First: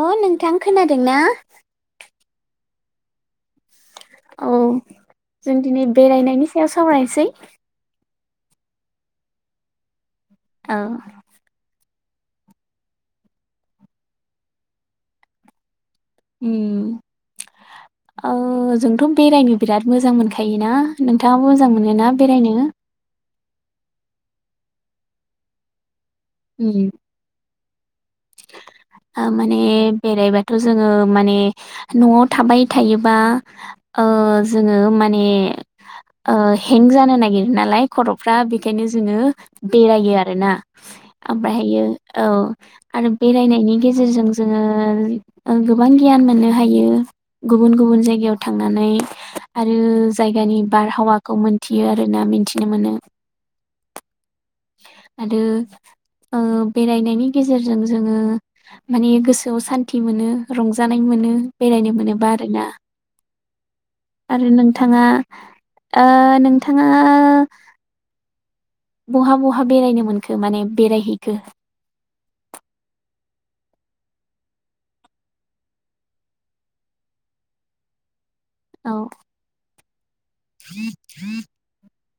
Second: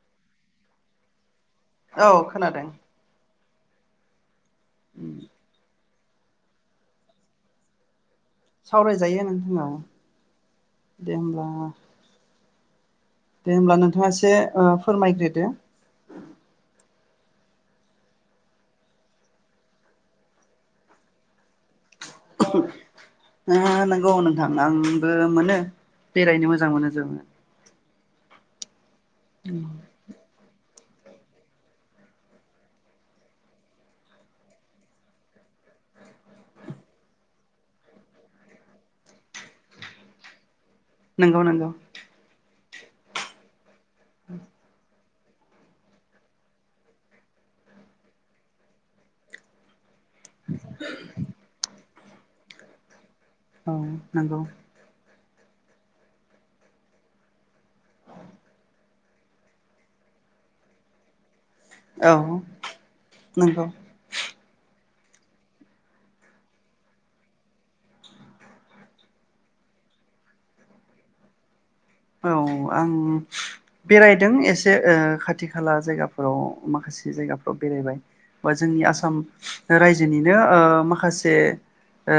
अ नोंथां खोनादों ना? औ खोनादों। औ जों दिनै बेरायनायनि सायाव सावरायनोसै। सावरायजायो नोंथां औ। औ दे होमबा। दे होमबा नोंथाङा एसे फोरमायग्रोदो। उम अ जोंथ' बेरायनो बिराद मोजां मोनखायोना नोंथाङा मो मोजां मोनोना बेरायनो? आ नंगौ नोंथां आंबो मोनो। बेरायनो मोजां मोनो जोङो। [inaudible] आ माने बेरायबाथ' जो जोङो माने न'आव थाबाय थायोबा ओ जोङो माने ओ हें जानो नागिरो नालाय खर'फ्रा बेखायनो जोङो बेरायो आरोना। नंगौ नंगौ ओमफ्रायहायो औ। आरो बेरायनायनि गेजेरजों जोङो ओं गोबां गियान मोननो हायो गुबुन गुबुन जायगायाव थांनानै आरो जायगानि बारहावाखौ मोनथियो आरो। ना मिथिनो मोनो औ नंगौ। आरो ओ बेरायनायनि गेजेरजों जोङो माने गोसोआव सान्थि मोनो रंजानाय मोनो। बेरायनो औ मोनोबा आरोना। नंगौ। आरो नोंथाङा ओ नोंथाङा। बहा बहा बेरायनो मोनखो माने बेरायहैखो औ आं बेरायदों एसे ओ खाथि खाला जायगाफोराव माखासे जायगाफ्राव बेरायबाय। बा जोंनि औ आसाम राय जोंनिनो ओ माखासे ओ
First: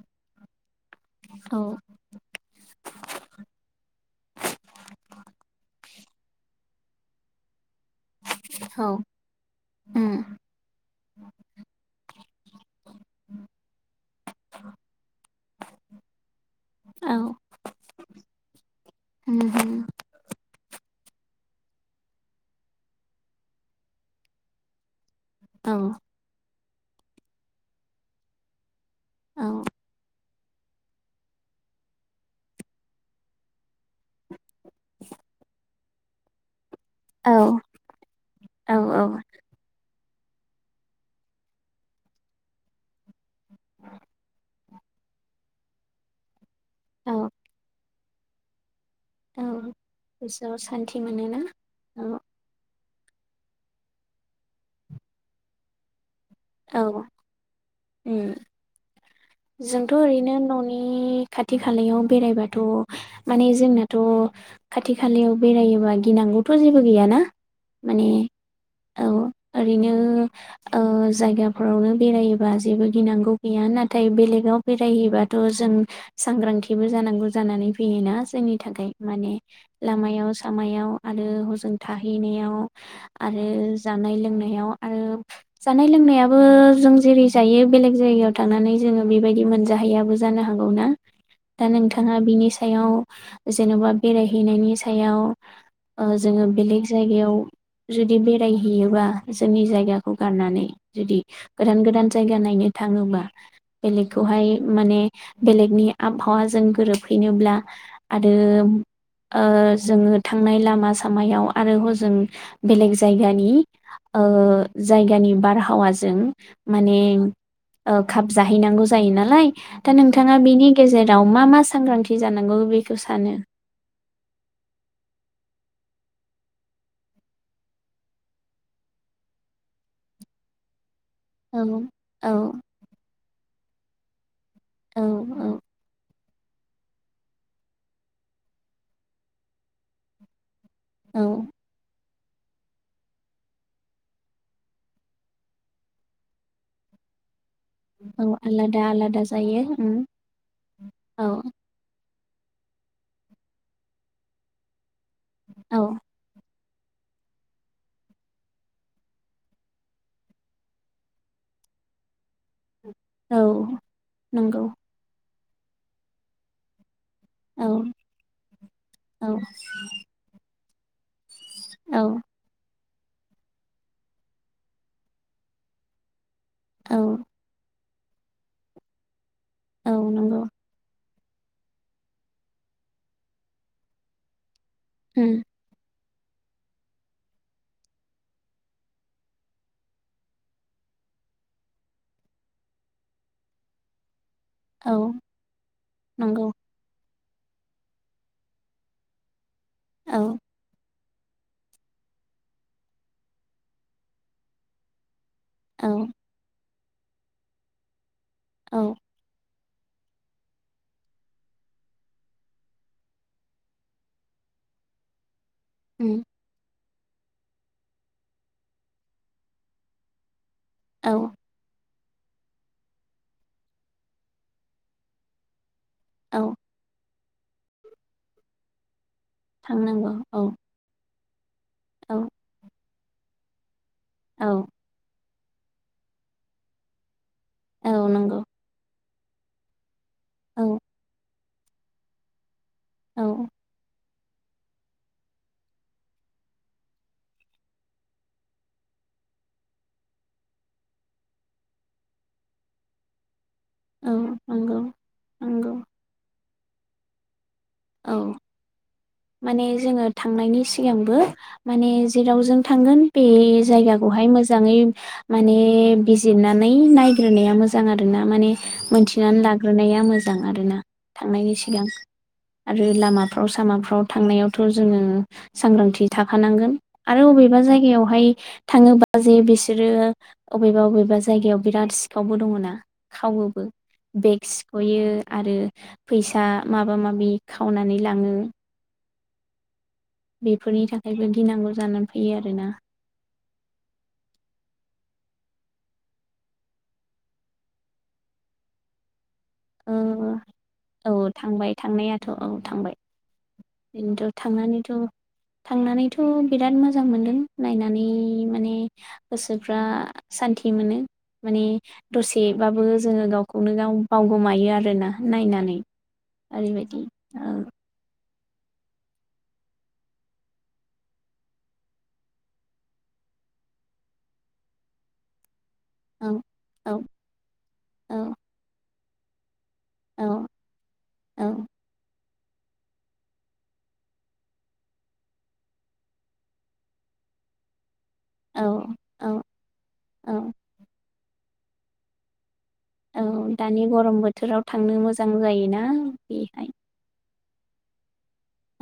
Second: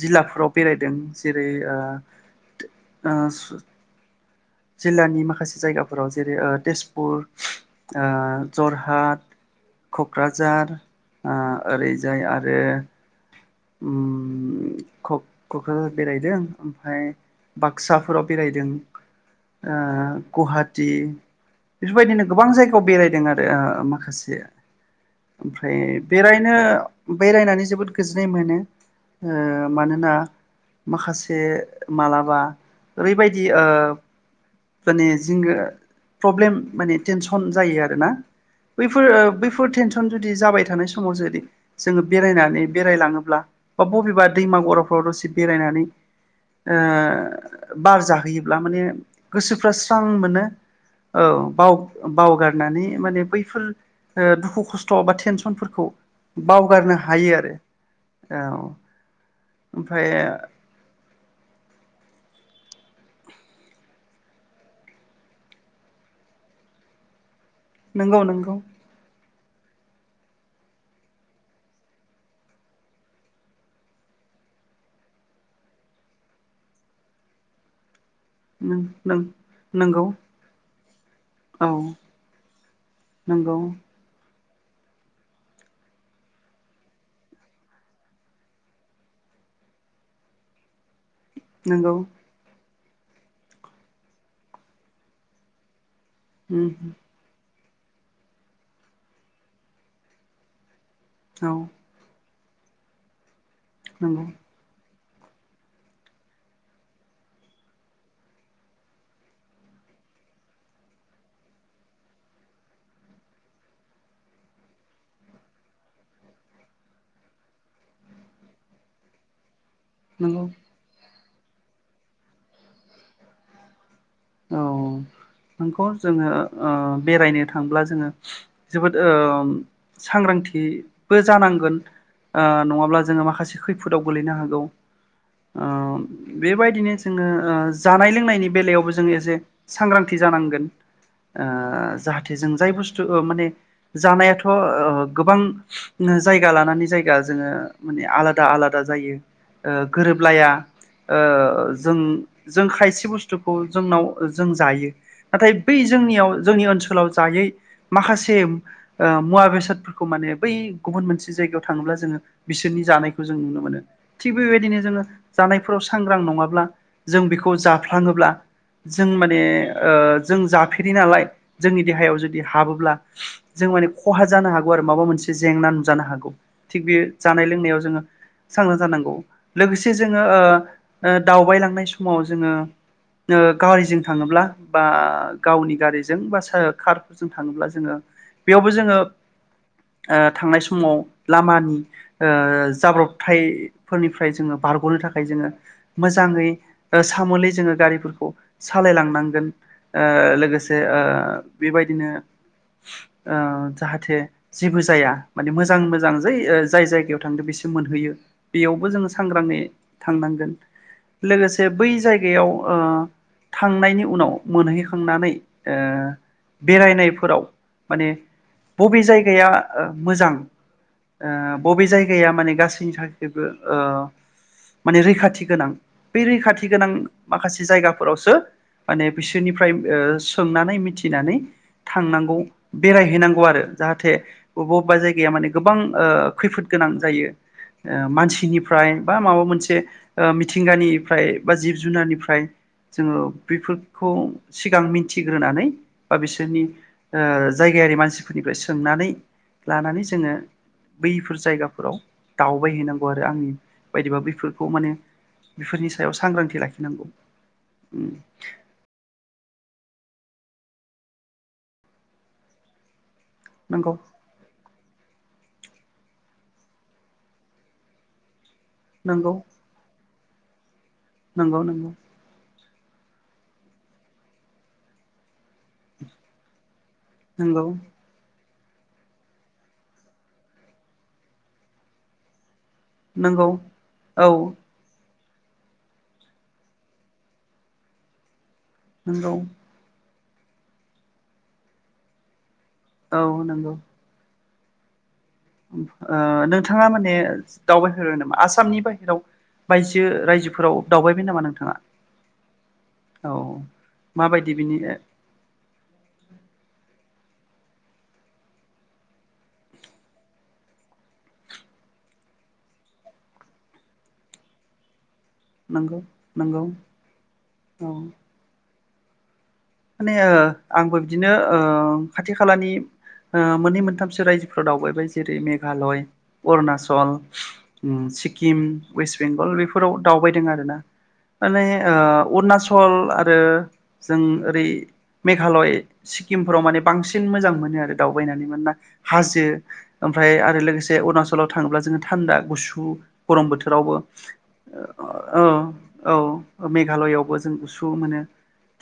जिल्लाफोराव बेरायदों जेरै औ जिल्लानि माखासे जायगाफोराव जेरै तेजपुर ओ औ जरहाट, उम क'क्राझार, आ ओरैजाय आरो बे उम क'क्राझार बेरायदों ओमफाय औ बाक्साफोराव बेरायदों उम गुवाहा थि बेफोरबायदिनो गोबां जायगायाव बेरायदों आरो माखासे ओमफ्राय औ बेरायनो बेरायनानै जोबोद गोजोन जै मोनो। हो औ मानोना माखासे मालाबा ओरैबायदि ओ फोनि जिंग प्रब्लेम माने औ थेनसन जायो आरोना औ बैफोर बैफोर थेन थ्रन जुदि जाबाय थानाय समाव जुदि जोङो बेरायनानै बेरायलाङोब्ला बा बबेबा दै मागर फट'सिप बेरायनानै ओ औ बारजा होयोब्ला माने औ गोसोफ्रा स्रां मोनो गोसोआव सान्थि औ मोनोना औ बाव-बावगारनानै माने बैफोर दुखु खस्थ' बा टेनसनफोरखौ बावगारनो औ हायो आरो उम औ जोंथ' ओमफ्राय ओरैनो न'नि खाथि खालायाव बेराय बाथ' माने जोंनाथ' खाथि खालायाव बेरायोबा गिनांगौथ' जेबो गैयाना माने नंगौ नंगौ औ ओरैनो ओ जायगाफोरावनो बेरायोबा जेबो गिनांगौ गैया ना नाथाय बेलेगाव बेरायहैबाथ' जों सांग्रांथिबो जानांगौ जानानै फैयोना जोंनि नों थाखाय नों माने नंगौ लामायाव सामायाव आरो औ हजों थाहैनायाव आरो नंगौ जानाय लोंनाय [unintelligible] आरो जानाय लोंनायाबो जों जेरै जायो बेलेग जायगायाव थांनानै जोङो बेबायदि मोनजाहैयाबो जानो हागौ ना दा नंगौ नोंथाङा बिनि सायाव जेन'बा बेरायहैनायनि सायाव जोङो उम बेलेग जायगायाव जुदि बेरायहैयोबा जोंनि जायगाखौ गारनानै जुदि औ गोदान गोदान जायगा नाय नायनो थाङोबा नंगौ बेलेगखौहाय माने बेलेगनि आबहावाजों गोरोबहैनोब्ला आरो ओ जोंङो थांनाय लामा सामायाव आरो हजों बेलेग जायगानि ओ जायगानि बारहावाजों माने खाबु जाहैनांगौ जायो नालाय। दा नोंथाङा नंगौ बेनि गेजेर राव मा मा सांग्रांथि जानांगौ बेखौ सानो? औ नोंगौ जोङो ओ बेरायनो थांब्ला जोङो जोबोद सांग्रांथि बो औ जानांगोन औ ओ नङाब्ला जोंङो माखासे खै खैफोदाव गोलैनो हा औ ओ बेबायदिनो जोंङो ओ जानाय लोंनायनि बेलायावबो जों एसे सांग्रांथि जानांगोन। औ ओ जाहा हाथे जों जाय बुस्थु माने जानायाथ'ओ गोबां जायगा लानानै जायगा जोङो माने आलादा आलादा जायो गोरोबलाया ओ औ जों जों खायसे बुस्थुखौ जोंनाव जों जायो। नाथाय बै औ जोंनियाव जोंनि ओनसो ओनसोलाव जायै माखासे ओ मुवा बेसादफोरखौ माने बै गुबुन मोनसे जायगायाव थाङोबा जोङो बिसोरनि जानायखौ जों नुनो औ मोनो थिग नंगौ बेबायदिनो जोंङो जानायफोराव सांग्रां नङाब्ला जों बेखौ औ जाफ्लाङोब्ला जों औ माने ओ जों जाफेरि नालाय जोंनि देहायाव औ जुदि हाबोब्ला जों माने खहा जानो हागौ आरो माबा मोनसे जेंना नुजानो हागौ। थिग बे औ जानाय लोंनायाव जोङो सांग्रां जानांगौ। लोगोसे औ जोङो नंगौ ओ ओ दावबायलांनाय समाव जोङो ओ गारिजों थांङोब्ला बा उम गावनि गारिज जों बास‌आ कार जों थांङोब्ला जोङो बेयावबो जोङो ओ थांनाय समाव लामानि ओ जाब्रबथायफोरनि। फ्राय जोङो औ बारग'नो थाखाय जोङो नंगौ मोजाङै ओ स सामोलैजों गारिफोरख खौ सालाय लांनांगोन। ओ औ लोगोसे ओ ओ बेबायदिनो ओ जाहाथे जेबो जाया। माने मोजां औ मोजां जै ओ जाय जायगायाव थांदों बेसिम मोनहैयो। बेयावबो औ जोङो सांग्राङै थांनांगोन लोगोसे बै जायगायाव ओ थांनायनि उनाव मोनहैखांनानै ओ उम। बेरायनायफोराव माने बबे जायगाया ओ मोजां औ ओ बबे जायग गाया माने गासैनि थाखायबो ओ माने रैखाथि गोनां। बे औ रैखाथि गोनां माखासे जायगा फ फोरावसो माने बिसोरनिफ्रायब थांनांगौ ओ औ सोंनानै मिथि इनानै। औ थांनांगौ। बेरायहैनांगौ आरो। जाहाथे औ बबा बबा जायगाया माने गोबां ओ खैफोद गोनां जायो। ओ औ नंगौ मानसिनिफ्राय बा माबा मोनसे ओ औ मिथिंगानिफ्राय बा जिब जुनारनिफ्राय जोङो औ बिफोख खौ सिगां मिथिग्रोनानै बा बिसोरनि ओ जायगायारि मानसिफोरनिफ्राय सोंनानै लानानै जोङो बैफोर जायगाफोराव दावबायहैनांगौ आरो आंनि औ बायदिबा बैफोरखौ नंगौ माने नंगौ बेफोरनि सायाव सांग्रांथि लाख नोंगौ। उम। औ माने जोङो थांनायनि सिगांबो माने जेराव जों थांगोन। बे नंगौ जायगाखौहाय मोजाङै माने बिजिरनानै नायग्रोनाया मोजां आरो ना माने। नंगौ मोनथिनानै लाग्रोनाया मोज जां आरोना। थांनायनि नंगौ सिगां नंगौ आरो [inaudible] लामाफ्राव सामाफ्राव थांनायावथ' जोङो सांग्रांथि थाखानांगोन। आरो अबेबा नंगौ जायगायावहाय थाङोबा जे बिसोरो अबेबा बबेबा जायगायाव बिराद सिखावबो दङ ना? नंगौ खावोबो औ बेग सिख'यो आरो फैसा माबा माबि खावनानै लाङो। नगौ बेफोरनि थाखायबो गिनांगौ जानानै फैयो आरोना। औ नंगौ नोंथाङा माने दावबायफेरबाय नामा आसामनि बाहहेराव? ओ बायजो रायजोफोराव औ दावबायबाय नामा नोंथाङा? थांबाय औ बेनोथ' माबायदि बिनि थांनानैथ' थांनानैथ' बिराद मोजां मोनदों नायनानै माने गोसोफ्रा सान्थि मोनो माने दसेबाबो जोङो गावखौनो गाव बावगोमायो आरोना नायनानै नंगौ नंगौ ओरैबायदि ओ औ माने ओ आंबो बिदिनो ओ खाथि खालानि मोननै मोनथामसो रायजोफोराव दावबाय जेरै मे मेघालय औ औ अरुनााचल उम औ सिक्किम वेस्ट बेंगल [unintelligible] फोराव औ दावबायदों आरोना माने ओ अरुणाचल आरो जों ओरै मेघालय सिक्किमफोराव माने बांसिन मोजां मोनो आरो दावबायनानै मोन्ना औ हाजो ओमफ्राय औ आरो लोगोसे अुरुणाचल लाव थाङोब्ला जोङो थान्दा गुसु औ गरम दानि बोथोरावबो गरम बोथोराव थांनो मोजां ओ जायोना औ बेहाय मेघालयावबो जों गुसु मोनो।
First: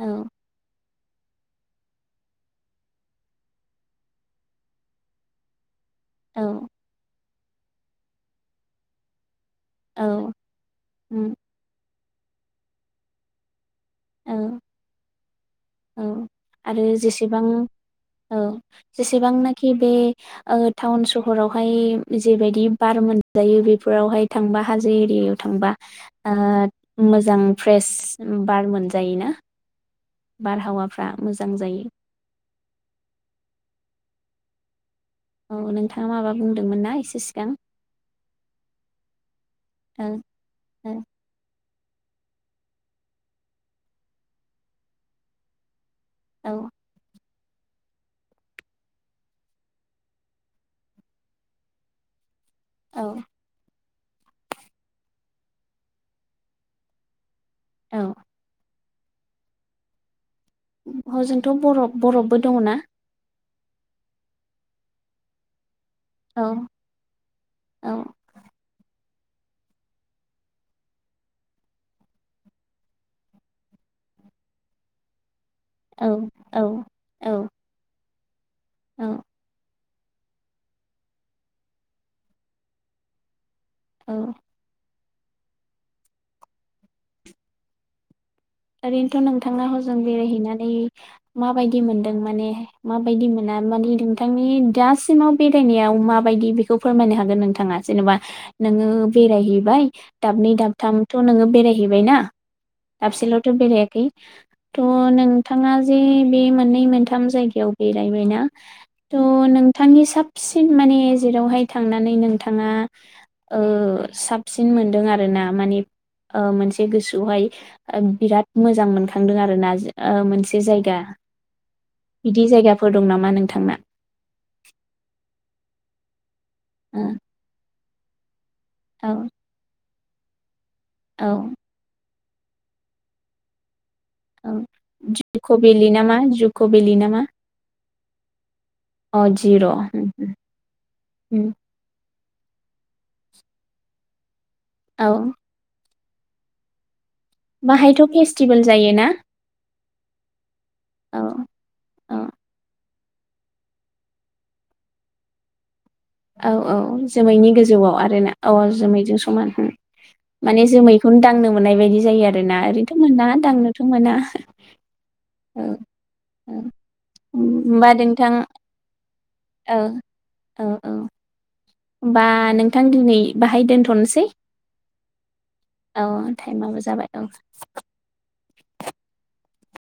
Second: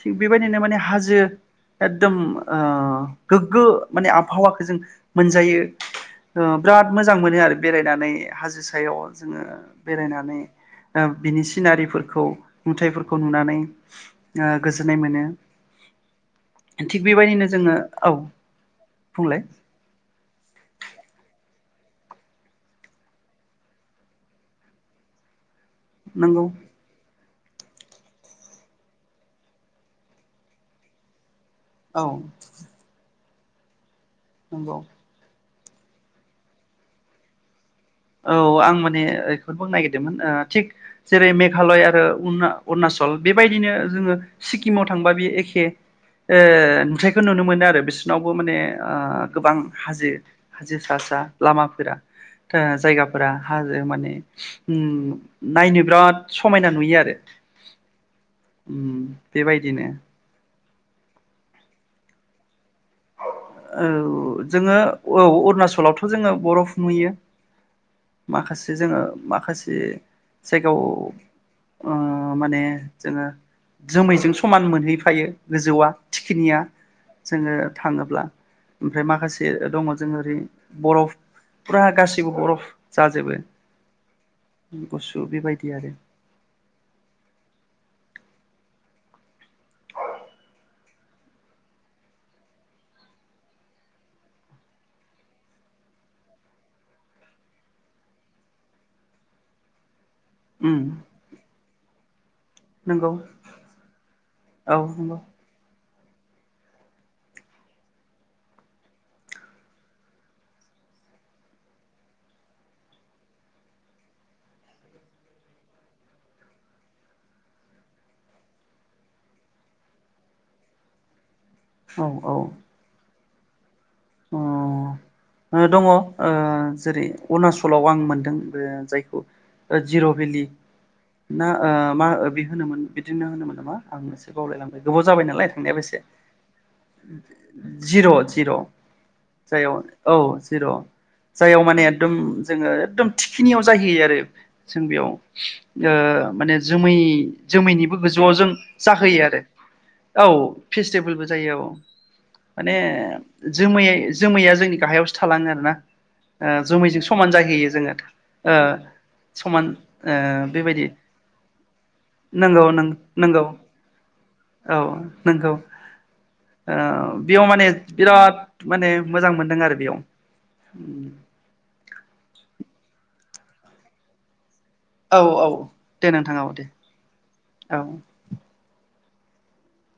थिग बेबायदिनो माने हाजो एकदम गोग्गो माने आबहावाखौ जों मोनजायो। औ बिराद मोजां मोनो आरो बेरायनानै हाजो सायाव जोङो औ बेरायनानै ओ बिनि सिनारिफोर खौ नुथायफोरखौ नुनानै औ आ गोस [unintelligible] औ आरो जेसेबां बेबायदिनो जोङो औ बुंलाय जेसेबांनाखि बे ओ टाउन सहरावहाय जेबायदि बार मोनजायो बेफोरावहाय थांबा हाजो एरियायाव थांबा नंगौ ओ मोजां फ्रेस बार मोनजायो ना? बारहावाफ्रा मोजां औ। नंगौ। औ नोंथाङा माबा बुंदोंमोन ना एसे सिगां? औ आं माने एफोरखौ होननो नागिरदोंमोन ओ थिक जेरै मेग मेघालय आरो उरुना उरुणाचल बेबायदिनो जोंङो सिक्किमाव थांबा बे एखे। ओ नुथाय बेखौ नुनो मोनो आरो बिसोरनावबो माने ओ गोबां हाजो हाजो सा सा लामाफोरा। ओ औ जायगाफोरा हाजो जो माने ओ नायनो बिराद समायना नुयो आरो। औ। उम बेबायदिनो हजोंथ' बरफ बरफबो दङना? औ जोङो औ अरुणाचलाव थ जोङो औ बरफ नुङो औ माखासे जोंङो माखासे जायगायाव ओ माने जोंङो जोमैजों समान मोनहैफायो। गोजौआ औ थिखिनिया औ औ जोङो माब्ला ओमफ्राय औ माखासे दङ जोङो ओरै बरफ फुरा गासिबो बरफ जाजोबो औ। गुसु बेबायदि आरो। ओरैनोथ' नोंथांया हजों बेरायहैनानै माबायदि मोनदों माने माबायदि मोना मानि नोंथांनि दासिमाव बेरायनायाव माबायदि बेखौ फोरमायनो हागोन नोंथाङा? जेनबा नोंङो बेरायहैबाय दाबनै उम दाबथामथ' नोंङो बेरायहैबाय ना नंगौ दाबसेल' [unintelligible] बेरायाखै औ थ' नंगौ नोंथाङा जे बे मोननै मोनथाम जायगायाव बेरायबायना थ नोंथांनि साबसिन माने जेरावहाय थांनानै नोंथाङा ओ‌ साबसिन मोनदों आरो ना माने ओ मोनसे गोसोआवहाय बिराद मोजां मोनखांदों आरो ना मोनसे जायगा औ औ बिदि जायगाफोर दं नामा? मा नोंथांना? अ ओ दङ। ओ ओ जेरै अरुणाचलाव आं मोन नोंथां ओ औ जायखौ जिर' बेलि औ ना ओ मा ओ बे होनोमोन बिदिनो होनोमोन नामा आंनोसो औ बावलायलांबाय गोबाव जाबाय नालाय जुक' थांनायाबो भेलि एसे नामा जुक' भेलि नामा जिर' जिर' अ जिर' जायाव औ जिर' उम जाययाव माने एकदम जोङो एकदम थिखिनियाव जाहैयो आरो जों बेयाव औ ओ माने जोमै जोमैनिबो बाहायथ' गोजौआव जों फेस्टिभेल जायोना जाहोयो आरो औ फेस्टिभेलबो जायो औ औ माने जोमै जोमैया जोंनि गाहायावसो थालाङो आरो ना औ औ जोमैनि गोजौआव आर ना औ ओ जोमैजों समान ओ माने बेबायदि जोमैखौनो दांनो मोननाय बायदि जायो आरोना नंगौ नों ओरैनोथ' मोना नंगौ दांनोथ' मोना औ नंगौ औ औ ओ बेयाव माने होबा नोंथां औ याव उम। ओमबा नोंथां दिनै बाहाय दोनथ'नोसै औ औ औ दे नोंथां आब' दे टाइमाबो जाबाय औ। औ